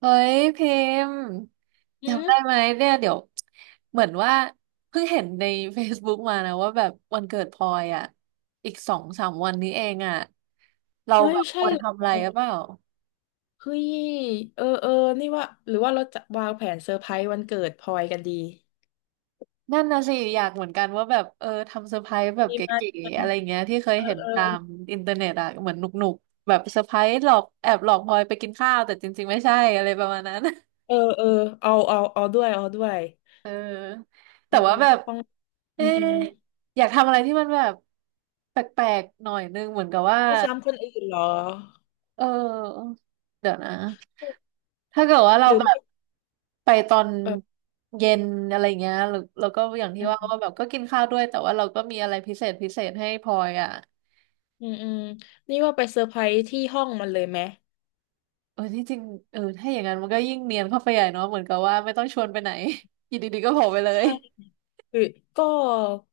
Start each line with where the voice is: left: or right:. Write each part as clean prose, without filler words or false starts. right: เฮ้ยพิมพ์
left: อื
right: จำได้
left: ม
right: ไหมเนี่ยเดี๋ยวเหมือนว่าเพิ่งเห็นใน Facebook มานะว่าแบบวันเกิดพลอยอ่ะอีกสองสามวันนี้เองอ่ะเรา
left: เฮ้
right: แบ
left: ย
right: บค
left: ใช่
right: วร
left: เหร
right: ทำอะ
left: อ
right: ไรหรือเปล่า
left: เฮ้ยเออนี่ว่าหรือว่าเราจะวางแผนเซอร์ไพรส์วันเกิดพลอยกันดี
right: นั่นนะสิอยากเหมือนกันว่าแบบเออทำเซอร์ไพรส์แบบ
left: ดี
right: เก
left: มาก
right: ๋
left: เลย
right: ๆอะไร
left: นะ
right: เงี้ยที่เคย
left: เออ
right: เห็น
left: เออ
right: ตามอินเทอร์เน็ตอ่ะเหมือนหนุกๆแบบเซอร์ไพรส์หลอกแอบหลอกพลอยไปกินข้าวแต่จริงๆไม่ใช่อะไรประมาณนั้น
left: เออเอาด้วยเอาด้วย
right: เออ
left: เอ
right: แต่
left: อ
right: ว่าแบบ
left: ต้อง
right: เอ๊
left: อืมอื
right: ะ
left: ม
right: อยากทำอะไรที่มันแบบแปลกๆหน่อยนึงเหมือนกับว่า
left: ไม่ซ้ำคนอื่นเหรอ
right: เออเดี๋ยวนะถ้าเกิดว่าเรา
left: หรือ
right: แบบ
left: ไม่
right: ไปตอน
left: เออ
right: เย็นอะไรเงี้ยหรือแล้วก็อย่างที่
left: อื
right: ว่า
left: ม
right: ว่าแบบก็กินข้าวด้วยแต่ว่าเราก็มีอะไรพิเศษพิเศษให้พลอยอ่ะ
left: อืมนี่ว่าไปเซอร์ไพรส์ที่ห้องมันเลยไหม
right: เออที่จริงเออถ้าอย่างนั้นมันก็ยิ่งเนียนเข้าไปใหญ่เนาะเหมือนกับว่าไม่ต้องชวนไปไหน อยู่ดีๆก็โผล่ไปเลย
left: ใช่ หรือก็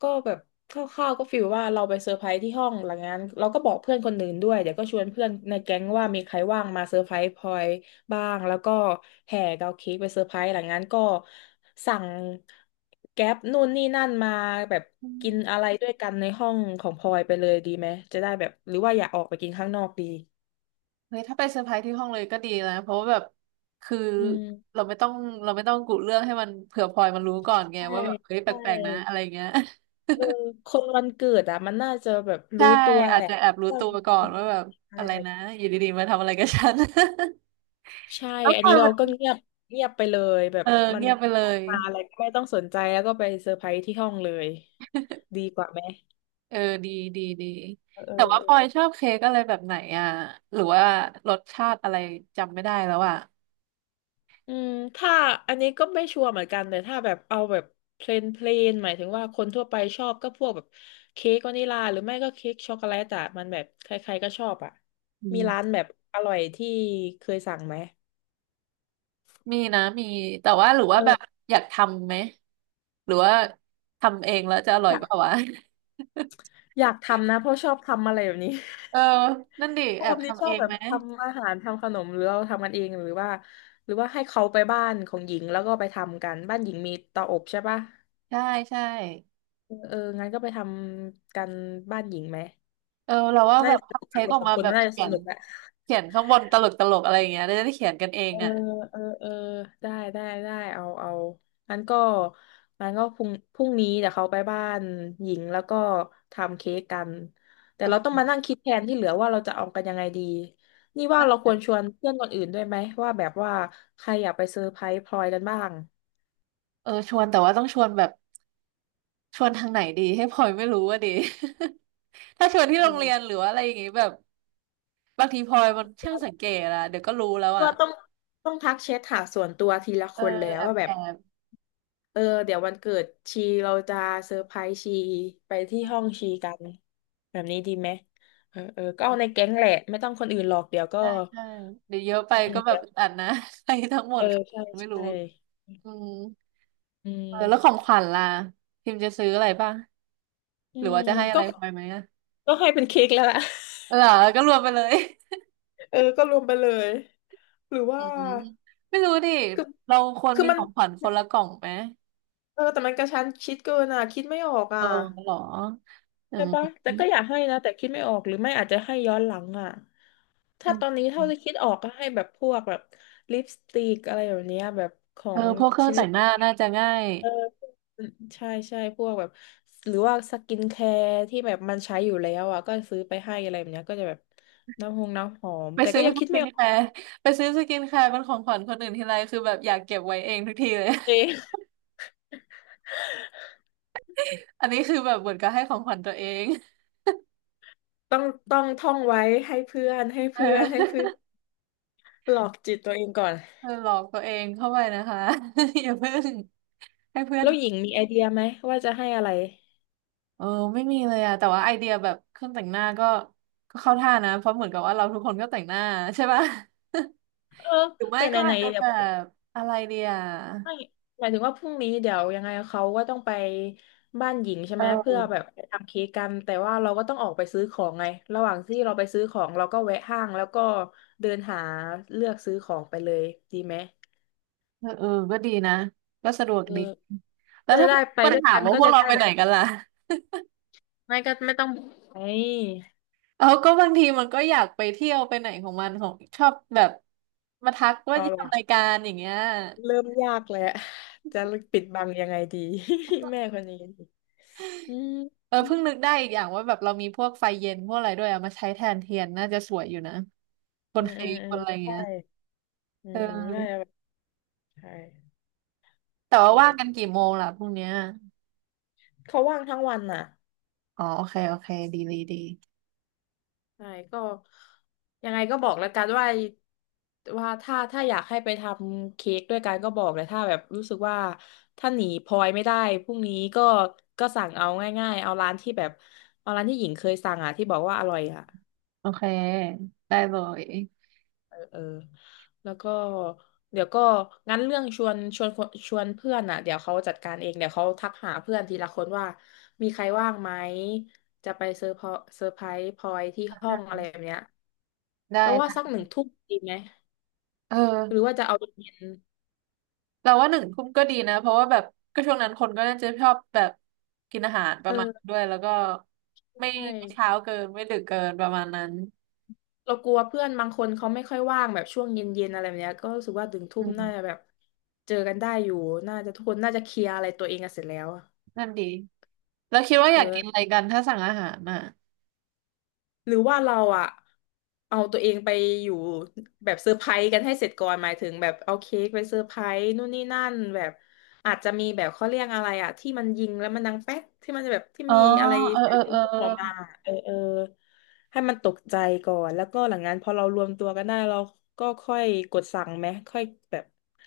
left: ก็แบบคร่าวๆก็ฟีลว่าเราไปเซอร์ไพรส์ที่ห้องหลังจากนั้นเราก็บอกเพื่อนคนอื่นด้วยเดี๋ยวก็ชวนเพื่อนในแก๊งว่ามีใครว่างมาเซอร์ไพรส์พลอยบ้างแล้วก็แห่เกาเค้กไปเซอร์ไพรส์หลังจากนั้นก็สั่งแก๊ปนู่นนี่นั่นมาแบบกินอะไรด้วยกันในห้องของพลอยไปเลยดีไหมจะได้แบบหรือว่าอยากออกไปกินข้างนอกดี
right: เฮ้ยถ้าไปเซอร์ไพรส์ที่ห้องเลยก็ดีนะเพราะว่าแบบคือ
left: อืม
right: เราไม่ต้องเราไม่ต้องกุเรื่องให้มันเผื่อพลอยมันรู้ก่อนไง
left: ใช่
right: ว่าแบบเฮ้ยแป
left: ใช่
right: ลกๆนะอะไรเงี้ย
left: เออคนวันเกิดอ่ะมันน่าจะแบบ
right: ใช่
left: รู้ตัว
right: อา
left: แห
right: จ
left: ละ
right: จะแอบรู้
left: ว่า
right: ตัวก่อ
left: เป็
right: น
left: นยั
right: ว่าแบบ
left: งไง
right: อะไรนะอยู่ดีๆมาทำอะไรกับฉัน
left: ใช่ อันนี้เราก็เงียบเงียบไปเลยแบ
right: เอ
left: บ
right: อ
left: มัน
right: เงียบไปเลย
left: มาอะไรก็ไม่ต้องสนใจแล้วก็ไปเซอร์ไพรส์ที่ห้องเลยดีกว่าไหม
right: เออดีดีดี
left: เ
right: แต่ว่าพลอยช
left: อออ
right: อบเค้กอะไรแบบไหนอ่ะหรือว่ารสชาติอะไรจำไม่ได้แล้วอ่ะ
left: อืมถ้าอันนี้ก็ไม่ชัวร์เหมือนกันแต่ถ้าแบบเอาแบบเพลนเพลนหมายถึงว่าคนทั่วไปชอบก็พวกแบบเค้กวานิลาหรือไม่ก็เค้กช็อกโกแลตอะมันแบบใครๆก็ชอบอะ
right: อื
left: มีร้าน
right: ม
left: แบบอร่อยที่เคยสั่งไหม
right: มีนะมีแต่ว่าหรือ
left: เอ
right: ว่าแบบ
left: อ
right: อยากทำไหมหรือว่าทำเองแล้วจะอร่อ
left: อ
right: ย
left: ยา
right: เปล่า
left: ก
right: วะ
left: อยากทำนะเพราะชอบทำอะไรแบบนี้
right: เออนั่นดิ
left: ช
right: แอ
left: อ
right: บ
left: บนี่ช
right: ทำ
left: อ
right: เอ
left: บ
right: ง
left: แบบ
right: ไหม
left: ทำอาหารทำขนมหรือเราทำกันเองหรือว่าหรือว่าให้เขาไปบ้านของหญิงแล้วก็ไปทำกันบ้านหญิงมีเตาอบใช่ปะ
right: ใช่ใช่
left: เอองั้นก็ไปทำกันบ้านหญิงไหม
right: เออเราว่า
left: น่า
right: แบบ
left: จะสนุ
right: ทำ
left: ก
right: เค้
left: อะ
right: ก
left: เรา
right: ออก
left: สอง
right: มา
left: คน
right: แบบ
left: น่าจะ
right: เขี
left: ส
right: ยน
left: นุกแหละ
right: เขียนข้างบนตลกตลกอะไรอย่างเงี้ยได้ได้เขียนกันเอง
left: เออ
right: อ่ะ
left: เออได้ได้ ได้ เอา เอางั้นก็งั้นก็พรุ่งนี้เดี๋ยวเขาไปบ้านหญิงแล้วก็ทำเค้กกัน แต่
right: เอ
left: เรา
right: อ
left: ต้องมานั่งคิดแทนที่เหลือว่าเราจะเอากันยังไงดี นี่ว่าเราควรชวนเพื่อนคนอื่นด้วยไหมว่าใครอยากไปเซอร์ไพรส์พลอยกันบ้าง
right: เออชวนแต่ว่าต้องชวนแบบชวนทางไหนดีให้พลอยไม่รู้ว่าดี ถ้าชวนที่
left: เอ
right: โรงเรี
left: อ
right: ยนหรือว่าอะไรอย่างงี้แบบบางทีพลอยมันช่างสังเกตอะเดี๋ยวก็รู้แล้วอ่ะ
left: ว่าต้องทักแชทหาส่วนตัวทีละ
right: เอ
left: ค
right: อ
left: นแล้ว
right: แอบ
left: ว่าแบ
right: แอ
left: บ
right: บ
left: เออเดี๋ยววันเกิดชีเราจะเซอร์ไพรส์ชีไปที่ห้องชีกันแบบนี้ดีไหมเออก็เอาในแก๊งแหละไม่ต้องคนอื่นหรอกเดี๋ยวก็
right: ใช่ใช่เดี๋ยวเยอะไป
left: อืมอื
right: ก็
left: ม
right: แบ
left: เดี๋
right: บ
left: ยว
right: อัดนะ ใครทั้งหม
left: เอ
right: ด
left: อใช่
right: ไม่รู้
left: ใช่
right: อืม
left: อื
right: เออแล้วขอ
left: ม
right: งขวัญล่ะพิมจะซื้ออะไรป่ะ
left: อื
right: หรือว่า
left: ม
right: จะให้อะ
left: ก็
right: ไรพลอยไหมอะ
left: ก็ให้เป็นเค้กแล้วล่ะ
right: เหรอก็รวมไปเลย
left: เออก็รวมไปเลยหรือ
right: อื
left: ว่า
right: ม ไม่รู้ดิ
left: คือ
right: เราควร
left: คือ
right: มี
left: มั
right: ข
left: น
right: องขวัญคนละกล่องไหม
left: เออแต่มันกระชั้นชิดเกินอ่ะคิดไม่ออก
right: เอ
left: อ่ะ
right: อเหรออื
left: ใช่ปะ
right: ม
left: แต่ก็อยากให้นะแต่คิดไม่ออกหรือไม่อาจจะให้ย้อนหลังอ่ะ
right: อื
left: ถ้าตอน
right: ม
left: นี้เท่าที่คิดออกก็ให้แบบพวกแบบลิปสติกอะไรแบบเนี้ยแบบขอ
right: เออ
left: ง
right: พวกเครื่อง
left: ชิล
right: แต่
left: เ
right: งหน้า
left: ล
right: น่าจะง่าย
left: เออใช่ใช่พวกแบบหรือว่าสกินแคร์ที่แบบมันใช้อยู่แล้วอ่ะก็ซื้อไปให้อะไรแบบเนี้ยก็จะแบบน้ำหอม
right: ไป
left: แต่
right: ซื้
left: ก็
right: อ
left: ยัง
right: ส
left: คิด
right: กิ
left: ไม่
right: น
left: ออ
right: แค
left: ก
right: ร์ไปซื้อสกินแคร์เป็นของขวัญคนอื่นทีไรคือแบบอยากเก็บไว้เองทุกทีเลย
left: เอ ง
right: อันนี้คือแบบเหมือนกับให้ของขวัญตัวเอง
left: ต้องต้องท่องไว้
right: เอ
left: ให้เพื่อ
right: อ
left: นหลอกจิตตัวเองก่อน
right: เออหลอกตัวเองเข้าไปนะคะ อย่าเพิ่งให้เพื่อน
left: แล้วหญิงมีไอเดียไหมว่าจะให้อะไร
right: เออไม่มีเลยอะแต่ว่าไอเดียแบบเครื่องแต่งหน้าก็ก็เข้าท่านะเพราะเหมือนกับว่าเราทุกคนก็แต่งหน้า ใช่ป่ะ
left: เออ
right: หรือไม่
left: แต่
right: ก็
left: ไหน
right: อาจจะ
left: ๆแบ
right: แบ
left: บ
right: บอะไรเดีย
left: ไม่หมายถึงว่าพรุ่งนี้เดี๋ยวยังไงเขาก็ต้องไปบ้านหญิงใช่ไหมเพื่
right: เอ
left: อ
right: อ
left: แบบไปทำเค้กกันแต่ว่าเราก็ต้องออกไปซื้อของไงระหว่างที่เราไปซื้อของเราก็แวะห้างแล้วก็เดินหาเลือกซื้อของไปเลยดีไหม
right: เออเออก็ดีนะก็สะดวก
left: เออ
right: ดีแล้
left: ก็
right: ว
left: จะ
right: ถ้า
left: ได้
right: มัน
left: ไปด้วย
right: ถาม
left: กัน
right: ว่า
left: ก็
right: พวก
left: จะ
right: เรา
left: ได้
right: ไป
left: แบ
right: ไหน
left: บ
right: กันล่ะ
left: ไม่ก็ไม่ต้องไอ้
right: เอาก็บางทีมันก็อยากไปเที่ยวไปไหนของมันของชอบแบบมาทักว่า
left: เอา
right: จะทำราย
left: ล่ะ
right: การอย่างเงี้ย
left: เริ่มยากแล้วจะปิดบังยังไงดี แม่คนนี้อืม
right: เออเพิ่งนึกได้อีกอย่างว่าแบบเรามีพวกไฟเย็นพวกอะไรด้วยเอามาใช้แทนเทียนน่าจะสวยอยู่นะบ
left: อื
right: น
left: มอื
right: เค้
left: ม
right: ก
left: อื
right: บ
left: ม
right: นอะไร
left: ใช่
right: เงี้ย
left: อื
right: เ
left: มอืมน่า
right: ออ
left: จะแบบใช่
right: แต่
left: อื
right: ว่าว่างกัน
left: ม
right: กี่โมงล่ะพรุ่งเนี้ย
left: เขาว่างทั้งวันน่ะ
right: อ๋อโอเคโอเคดีดีดี
left: ใช่ก็ยังไงก็บอกแล้วกันว่าว่าถ้าอยากให้ไปทำเค้กด้วยกันก็บอกเลยถ้าแบบรู้สึกว่าถ้าหนีพลอยไม่ได้พรุ่งนี้ก็ก็สั่งเอาง่ายๆเอาร้านที่แบบเอาร้านที่หญิงเคยสั่งอ่ะที่บอกว่าอร่อยอ่ะ
right: โอเคได้เลย
left: เออแล้วก็เดี๋ยวก็งั้นเรื่องชวนชวนคนชวนเพื่อนอ่ะเดี๋ยวเขาจัดการเองเดี๋ยวเขาทักหาเพื่อนทีละคนว่ามีใครว่างไหมจะไปเซอร์ไพรส์พลอยที่ห้อ
right: อ่ะ
left: งอะไรแบบเนี้ย
right: ได้
left: เราวว่า
right: นะ
left: สัก1 ทุ่มดีไหม
right: เอ
left: หรือ
right: อ
left: ว่าจะเอาเย็น
right: เราว่า1 ทุ่มก็ดีนะเพราะว่าแบบก็ช่วงนั้นคนก็น่าจะชอบแบบกินอาหารป
left: ๆ
right: ระมาณ
left: เออ
right: ด้วยแล้วก็ไม่
left: ใช่
right: ไม่เช้าเกินไม่ดึกเกินประมาณนั้น
left: เรากลัวเพื่อนบางคนเขาไม่ค่อยว่างแบบช่วงเย็นๆอะไรแบบเนี้ยก็รู้สึกว่าถึงทุ่
right: อื
left: มน่าจะ
right: ม
left: แบบเจอกันได้อยู่น่าจะทุกคนน่าจะเคลียร์อะไรตัวเองกันเสร็จแล้วอะ
right: นั่นดีแล้วคิดว่าอ
left: เออ
right: ยากกินอะไรกันถ้าสั่งอาหารอ่ะ
left: หรือว่าเราอะเอาตัวเองไปอยู่แบบเซอร์ไพรส์กันให้เสร็จก่อนหมายถึงแบบเอาเค้กไปเซอร์ไพรส์นู่นนี่นั่นแบบอาจจะมีแบบเขาเรียกอะไรอะที่มันยิงแล้วมันดังแป๊กที่มันจะแบบที่
right: อ๋อ
left: มีอะไร
right: เออ
left: เสี
right: เอ
left: ย
right: อ
left: งยิ
right: เอ
left: ง
right: อ
left: ออกมาเออเออให้มันตกใจก่อนแล้วก็หลังนั้นพอเรารวมตัวกันได้เราก็ค่อยกดสั่งไหมค่อยแบบ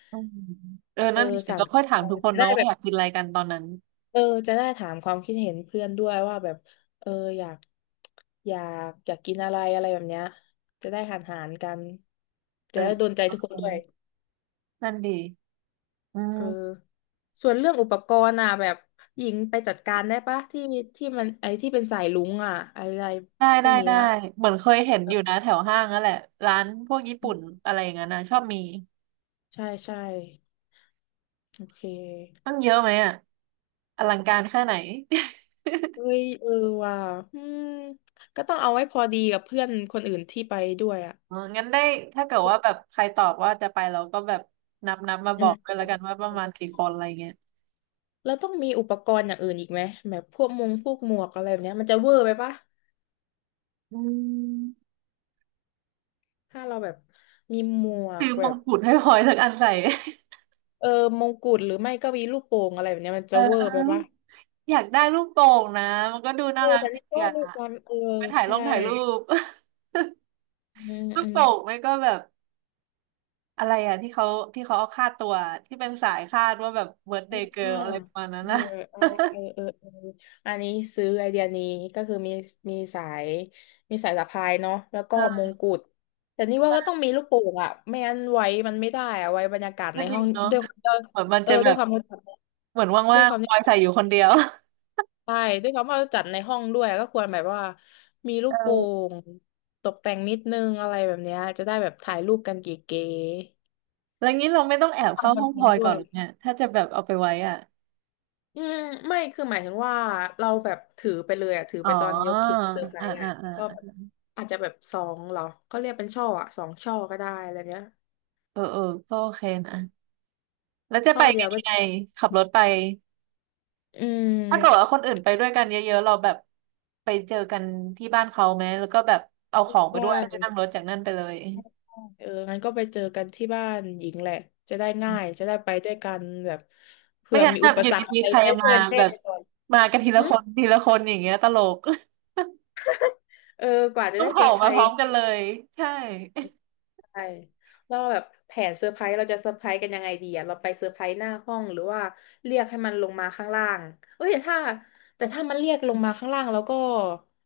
right: อืมเออ
left: เอ
right: นั่
left: อ
right: นดี
left: สั่ง
right: เรา
left: ข
right: ค่อย
left: อ
right: ถามทุ
left: ง
right: กคน
left: ได้
right: เนาะ
left: แบ
right: ว่าอ
left: บ
right: ยากกินอะไรกันตอนนั้น
left: เออจะได้ถามความคิดเห็นเพื่อนด้วยว่าแบบเอออยากอยาอยากกินอะไรอะไรแบบเนี้ยจะได้หารกัน
right: เอ
left: จะ
right: อ
left: ได้โดนใจ
right: โอ
left: ทุกค
right: เค
left: นด้วย
right: นั่นดีอื
left: เออ
right: ม
left: ส่วนเรื่องอุปกรณ์อ่ะแบบหญิงไปจัดการได้ปะที่มันไอ้ที่เป็นสายลุงอ่ะอะไร
right: ได้
left: พว
right: ได้
left: กนี้
right: ได้
left: อ่ะ
right: เหมือนเคยเห็น
left: เออ
right: อยู่นะแถวห้างนั่นแหละร้านพวกญี่ปุ่นอะไรอย่างนั้นนะชอบมี
left: ใช่ใช่โอเค
right: ต้องเยอะไหมอ่ะอลังการแค่ไหน
left: เอ้ยเออว่ะอืมก็ต้องเอาไว้พอดีกับเพื่อนคนอื่นที่ไปด้วยอ่ะ
right: เอองั้นได้ถ้าเกิดว่าแบบใครตอบว่าจะไปเราก็แบบนับมาบ
left: อื
right: อ
left: ม
right: กกันแล้วกันว่าประมาณกี่คนอะไรเงี้ย
left: แล้วต้องมีอุปกรณ์อย่างอื่นอีกไหมแบบพวกมงพวกหมวกอะไรแบบเนี้ยมันจะเวอร์ไปปะ
right: อืม
left: ถ้าเราแบบมีหมวก
right: ถือม
left: แบ
right: ง
left: บ
right: กุฎให้พลอยสักอันใส่
left: เออมงกุฎหรือไม่ก็มีลูกโป่งอะไรแบบเนี้ยมัน
right: เออ
left: จะเวอ
right: เออ
left: ร์ไป
right: ลู
left: ปะ
right: กอยากได้ลูกโป่งนะมันก็ดูน่า
left: เออ
right: รัก
left: แต่
right: ดี
left: นี่ก็
right: อ่ะ
left: ลูกบอลเออ
right: ไปถ่ายล
left: ใช่
right: งถ่ายรูป
left: อืม
right: ลูก
left: อืม
right: โป่งไม่ก็แบบ อะไรอ่ะที่เขาที่เขาเอาค่าตัวที่เป็นสายคาดว่าแบบเบิร์ d เดย์เกิ
left: อ่า
right: ร์ลอะไรประมาณนั้น
left: เออ
right: นะ
left: อ่าเออเออเอออันนี้ซื้อไอเดียนี้ก็คือมีสายมีสายสะพายเนาะแล้วก็ม
right: เออ
left: งกุฎแต่นี่ว่าก็
right: ใช่
left: ต้องมีลูกโป่งอะไม่งั้นไว้มันไม่ได้อะไว้บรรยากาศ
right: ก็
left: ใน
right: จริ
left: ห้อ
right: ง
left: ง
right: เนาะ
left: ด้วย
right: เหมือนมัน
left: เออ
right: จะแบ
left: ด้วย
right: บ
left: ความ
right: เหมือน
left: ด้ว
right: ว่า
left: ย
right: ง
left: ความ
right: ๆพลอยใส่อยู่คนเดียว
left: ใช่ด้วยความว่าเราจัดในห้องด้วยก็ควรแบบว่ามีลูกโป่
right: เออ
left: งตกแต่งนิดนึงอะไรแบบเนี้ยจะได้แบบถ่ายรูปกันเก๋
right: แล้วงี้เราไม่ต้อง
left: ๆ
right: แอบเข้า
left: ทำคอ
right: ห้
left: น
right: อง
left: เท
right: พ
left: น
right: ลอย
left: ต์ด้
right: ก่อ
left: ว
right: น
left: ย
right: หรอเนี่ยถ้าจะแบบเอาไปไว้อ่ะ
left: อืมไม่คือหมายถึงว่าเราแบบถือไปเลยอ่ะถือ
right: อ๋อ
left: ไปตอนยกคลิปเซอร์ไพร
right: อ่าอ่า
left: ส์อ่ะแล้วก็แบบ
right: อ่า
left: อาจจะแบบสองเหรอเขาเรียกเป็นช่ออ่ะสองช่อก็ได้อะไรเนี้ย
right: เออเออก็โอเคนะแล้วจะ
left: ช่
right: ไป
left: อเดี
right: กั
left: ยว
right: น
left: ก็
right: ยังไงขับรถไป
left: อืม
right: ถ้าเกิดว่าคนอื่นไปด้วยกันเยอะๆเราแบบไปเจอกันที่บ้านเขาไหมแล้วก็แบบเอาของไปด้วยแล้วก็
left: ได้
right: นั่งรถจากนั่นไปเลย
left: เอองั้นก็ไปเจอกันที่บ้านหญิงแหละจะได้ง่ายจะได้ไปด้วยกันแบบ
right: ไม่
left: เผื่อ
right: งั้น
left: มี
right: แบ
left: อุ
right: บ
left: ป
right: อยู่
left: สรรคอะ
right: ดี
left: ไร
right: ๆใคร
left: ได้ช่
right: มา
left: วยกันแก้
right: แบบ
left: ก่ อน
right: มากันทีละ
left: หึ
right: คนทีละคนอย่างเงี้ยตลก
left: เออกว่า จะ
right: ต้อง
left: ได้
right: โผ
left: เซ
right: ล่
left: อร์ไพร
right: มาพร้อ
left: ส์
right: มกันเลยใช่
left: ไชเราแบบแผนเซอร์ไพรส์เราจะเซอร์ไพรส์กันยังไงดีอะเราไปเซอร์ไพรส์หน้าห้องหรือว่าเรียกให้มันลงมาข้างล่างเอ้ยแต่ถ้ามันเรียกลงมาข้างล่างแล้วก็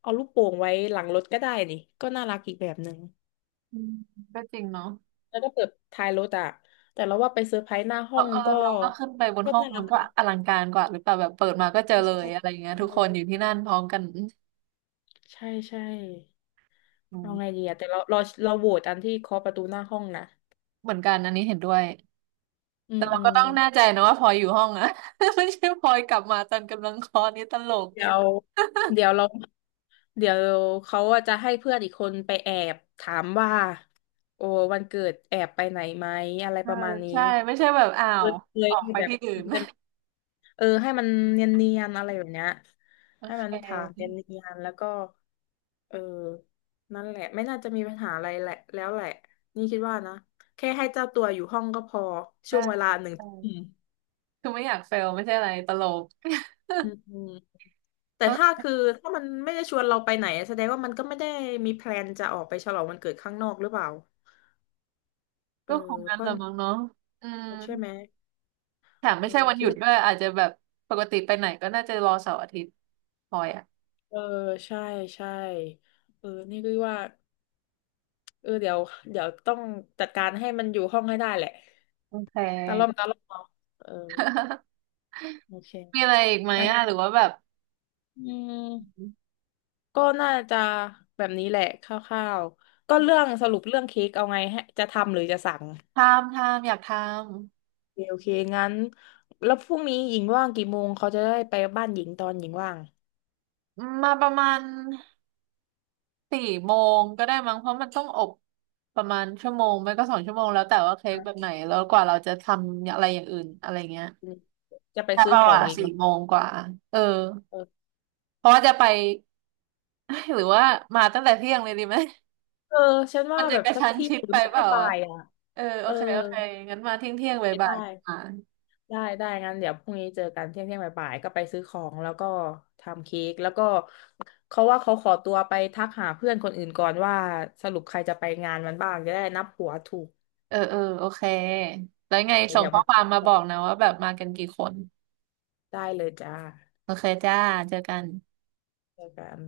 left: เอาลูกโป่งไว้หลังรถก็ได้นี่ก็น่ารักอีกแบบหนึ่ง
right: อืมก็จริงเนาะ
left: แล้วก็เปิดท้ายรถอะแต่เราว่าไปเซอร์ไพรส์หน้า
right: เอ
left: ห้อ
right: อ
left: ง
right: เออ
left: ก็
right: เราก็ขึ้นไปบน
left: ก็
right: ห้อง
left: น่ารั
right: มั
left: ก
right: นก็
left: นะ
right: อลังการกว่าหรือเปล่าแบบเปิดมาก็เจอ
left: ใช่
right: เลยอะไร
left: ใช่
right: เงี้ยทุกคนอยู่ที่นั่นพร้อมกันอืม
left: ใช่ใช่
right: อื
left: เอา
right: ม
left: ไงดีอะแต่เราโหวตอันที่เคาะประตูหน้าห้องนะ
right: เหมือนกันอันนี้เห็นด้วย
left: อื
right: แต่
left: ม
right: เรา
left: อื
right: ก็
left: ม
right: ต้องแน่ใจนะว่าพลอยอยู่ห้องอะ ไม่ใช่พลอยกลับมาตอนกำลังคลอดนี่ตลก
left: เดี๋ยวเดี๋ยวเรา เดี๋ยวเขาอะจะให้เพื่อนอีกคนไปแอบถามว่าโอ้วันเกิดแอบไปไหนไหมอะไร
right: เอ
left: ป
right: อ
left: ระมาณนี้
right: ใช่ไม่ใช่แบบอ้า
left: เค
right: ว
left: ยเคย
right: ออก
left: ที่
right: ไป
left: แบบ
right: ที่อื่
left: มั
right: น
left: น จะเออให้มันเนียนๆอะไรแบบเนี้ย
right: โอ
left: ให้
right: เ
left: มันถามเน
right: ค
left: ียนๆแล้วก็เออนั่นแหละไม่น่าจะมีปัญหาอะไรแหละแล้วแหละนี่คิดว่านะแค่ให้เจ้าตัวอยู่ห้องก็พอช่
right: ใช่
left: วงเวลาหนึ่งอืม
right: คือไม่อยากเฟลไม่ใช่อะไรตลก
left: อืมอืมแต่
right: ก็
left: ถ้าคือถ้ามันไม่ได้ชวนเราไปไหนแสดงว่ามันก็ไม่ได้มีแพลนจะออกไปฉลองวันเกิดข้างนอกหรือเปล่า เอ
right: ก็
left: อ
right: คงงั้
left: เพ
right: นแห
left: ราะ
right: ละมั้งเนาะอืม
left: ใช่ไหม
right: แถม
left: เอ
right: ไม่
left: อ
right: ใช่วันห
left: คิด
right: ยุด
left: ว่า
right: ด้วยอาจจะแบบปกติไปไหนก็น่าจะรอเสาร์อาทิตย์พอยอ่ะ
left: เออใช่ใช่เออนี่ก็ว่าเออเดี๋ยวต้องจัดการให้มันอยู่ห้องให้ได้แหละ
right: โอเค
left: ตาล่อมเนาะเออ โอเค
right: มีอะไรอีกไหม
left: อะ
right: อ่ะหรือว่าแบบ
left: อืมก็น่าจะแบบนี้แหละคร่าวๆก็เรื่องสรุปเรื่องเค้กเอาไงให้จะทำหรือจะสั่ง
right: ทำอยากทำ
left: โอเคงั้นแล้วพรุ่งนี้หญิงว่างกี่โมงเขาจะได้ไปบ้านหญิงตอนหญิงว่าง
right: มมาประมาณสี่โมงก็ได้มั้งเพราะมันต้องอบประมาณชั่วโมงไม่ก็2 ชั่วโมงแล้วแต่ว่าเค้กแบบ
left: อ่ะ
right: ไหนแล้วกว่าเราจะทำอะไรอย่างอื่นอะไรเงี้ย
left: จะไป
right: แต่
left: ซื้อ
right: เรา
left: ของ
right: อ่ะ
left: อีก
right: สี่
left: เนา
right: โมงกว่าเออ
left: ะ
right: เพราะว่าจะไป หรือว่ามาตั้งแต่เที่ยงเลยดีไหม
left: เออฉัน
right: มั
left: ว่า
right: นจะ
left: แบบ
right: กระ
left: สัก
right: ชั้น
left: ที่
right: ชิด
left: หรื
right: ไป
left: อไม่
right: เป
left: ก็
right: ล่า
left: บ่า
right: อ่ะ
left: ยอ่ะ
right: เออโอ
left: เออ
right: เคโอเคงั้นมาเที่ยงเที่ยงบ่าย
left: ไม่
right: บ่าย
left: ได้
right: มา
left: ได้ได้งั้นเดี๋ยวพรุ่งนี้เจอกันเที่ยงเที่ยงบ่ายๆก็ไปซื้อของแล้วก็ทำเค้กแล้วก็เขาว่าเขาขอตัวไปทักหาเพื่อนคนอื่นก่อนว่าสรุปใครจะไปงานมันบ้างจะได้นับหัวถูก
right: เออเออโอเคแล้วไงส่ง
left: เดี๋ยว
right: ข้อ
left: มา
right: ความมาบอกนะว่าแบบมากันกี่คน
left: ได้เลยจ้า
right: โอเคจ้าเจอกัน
left: เจอกัน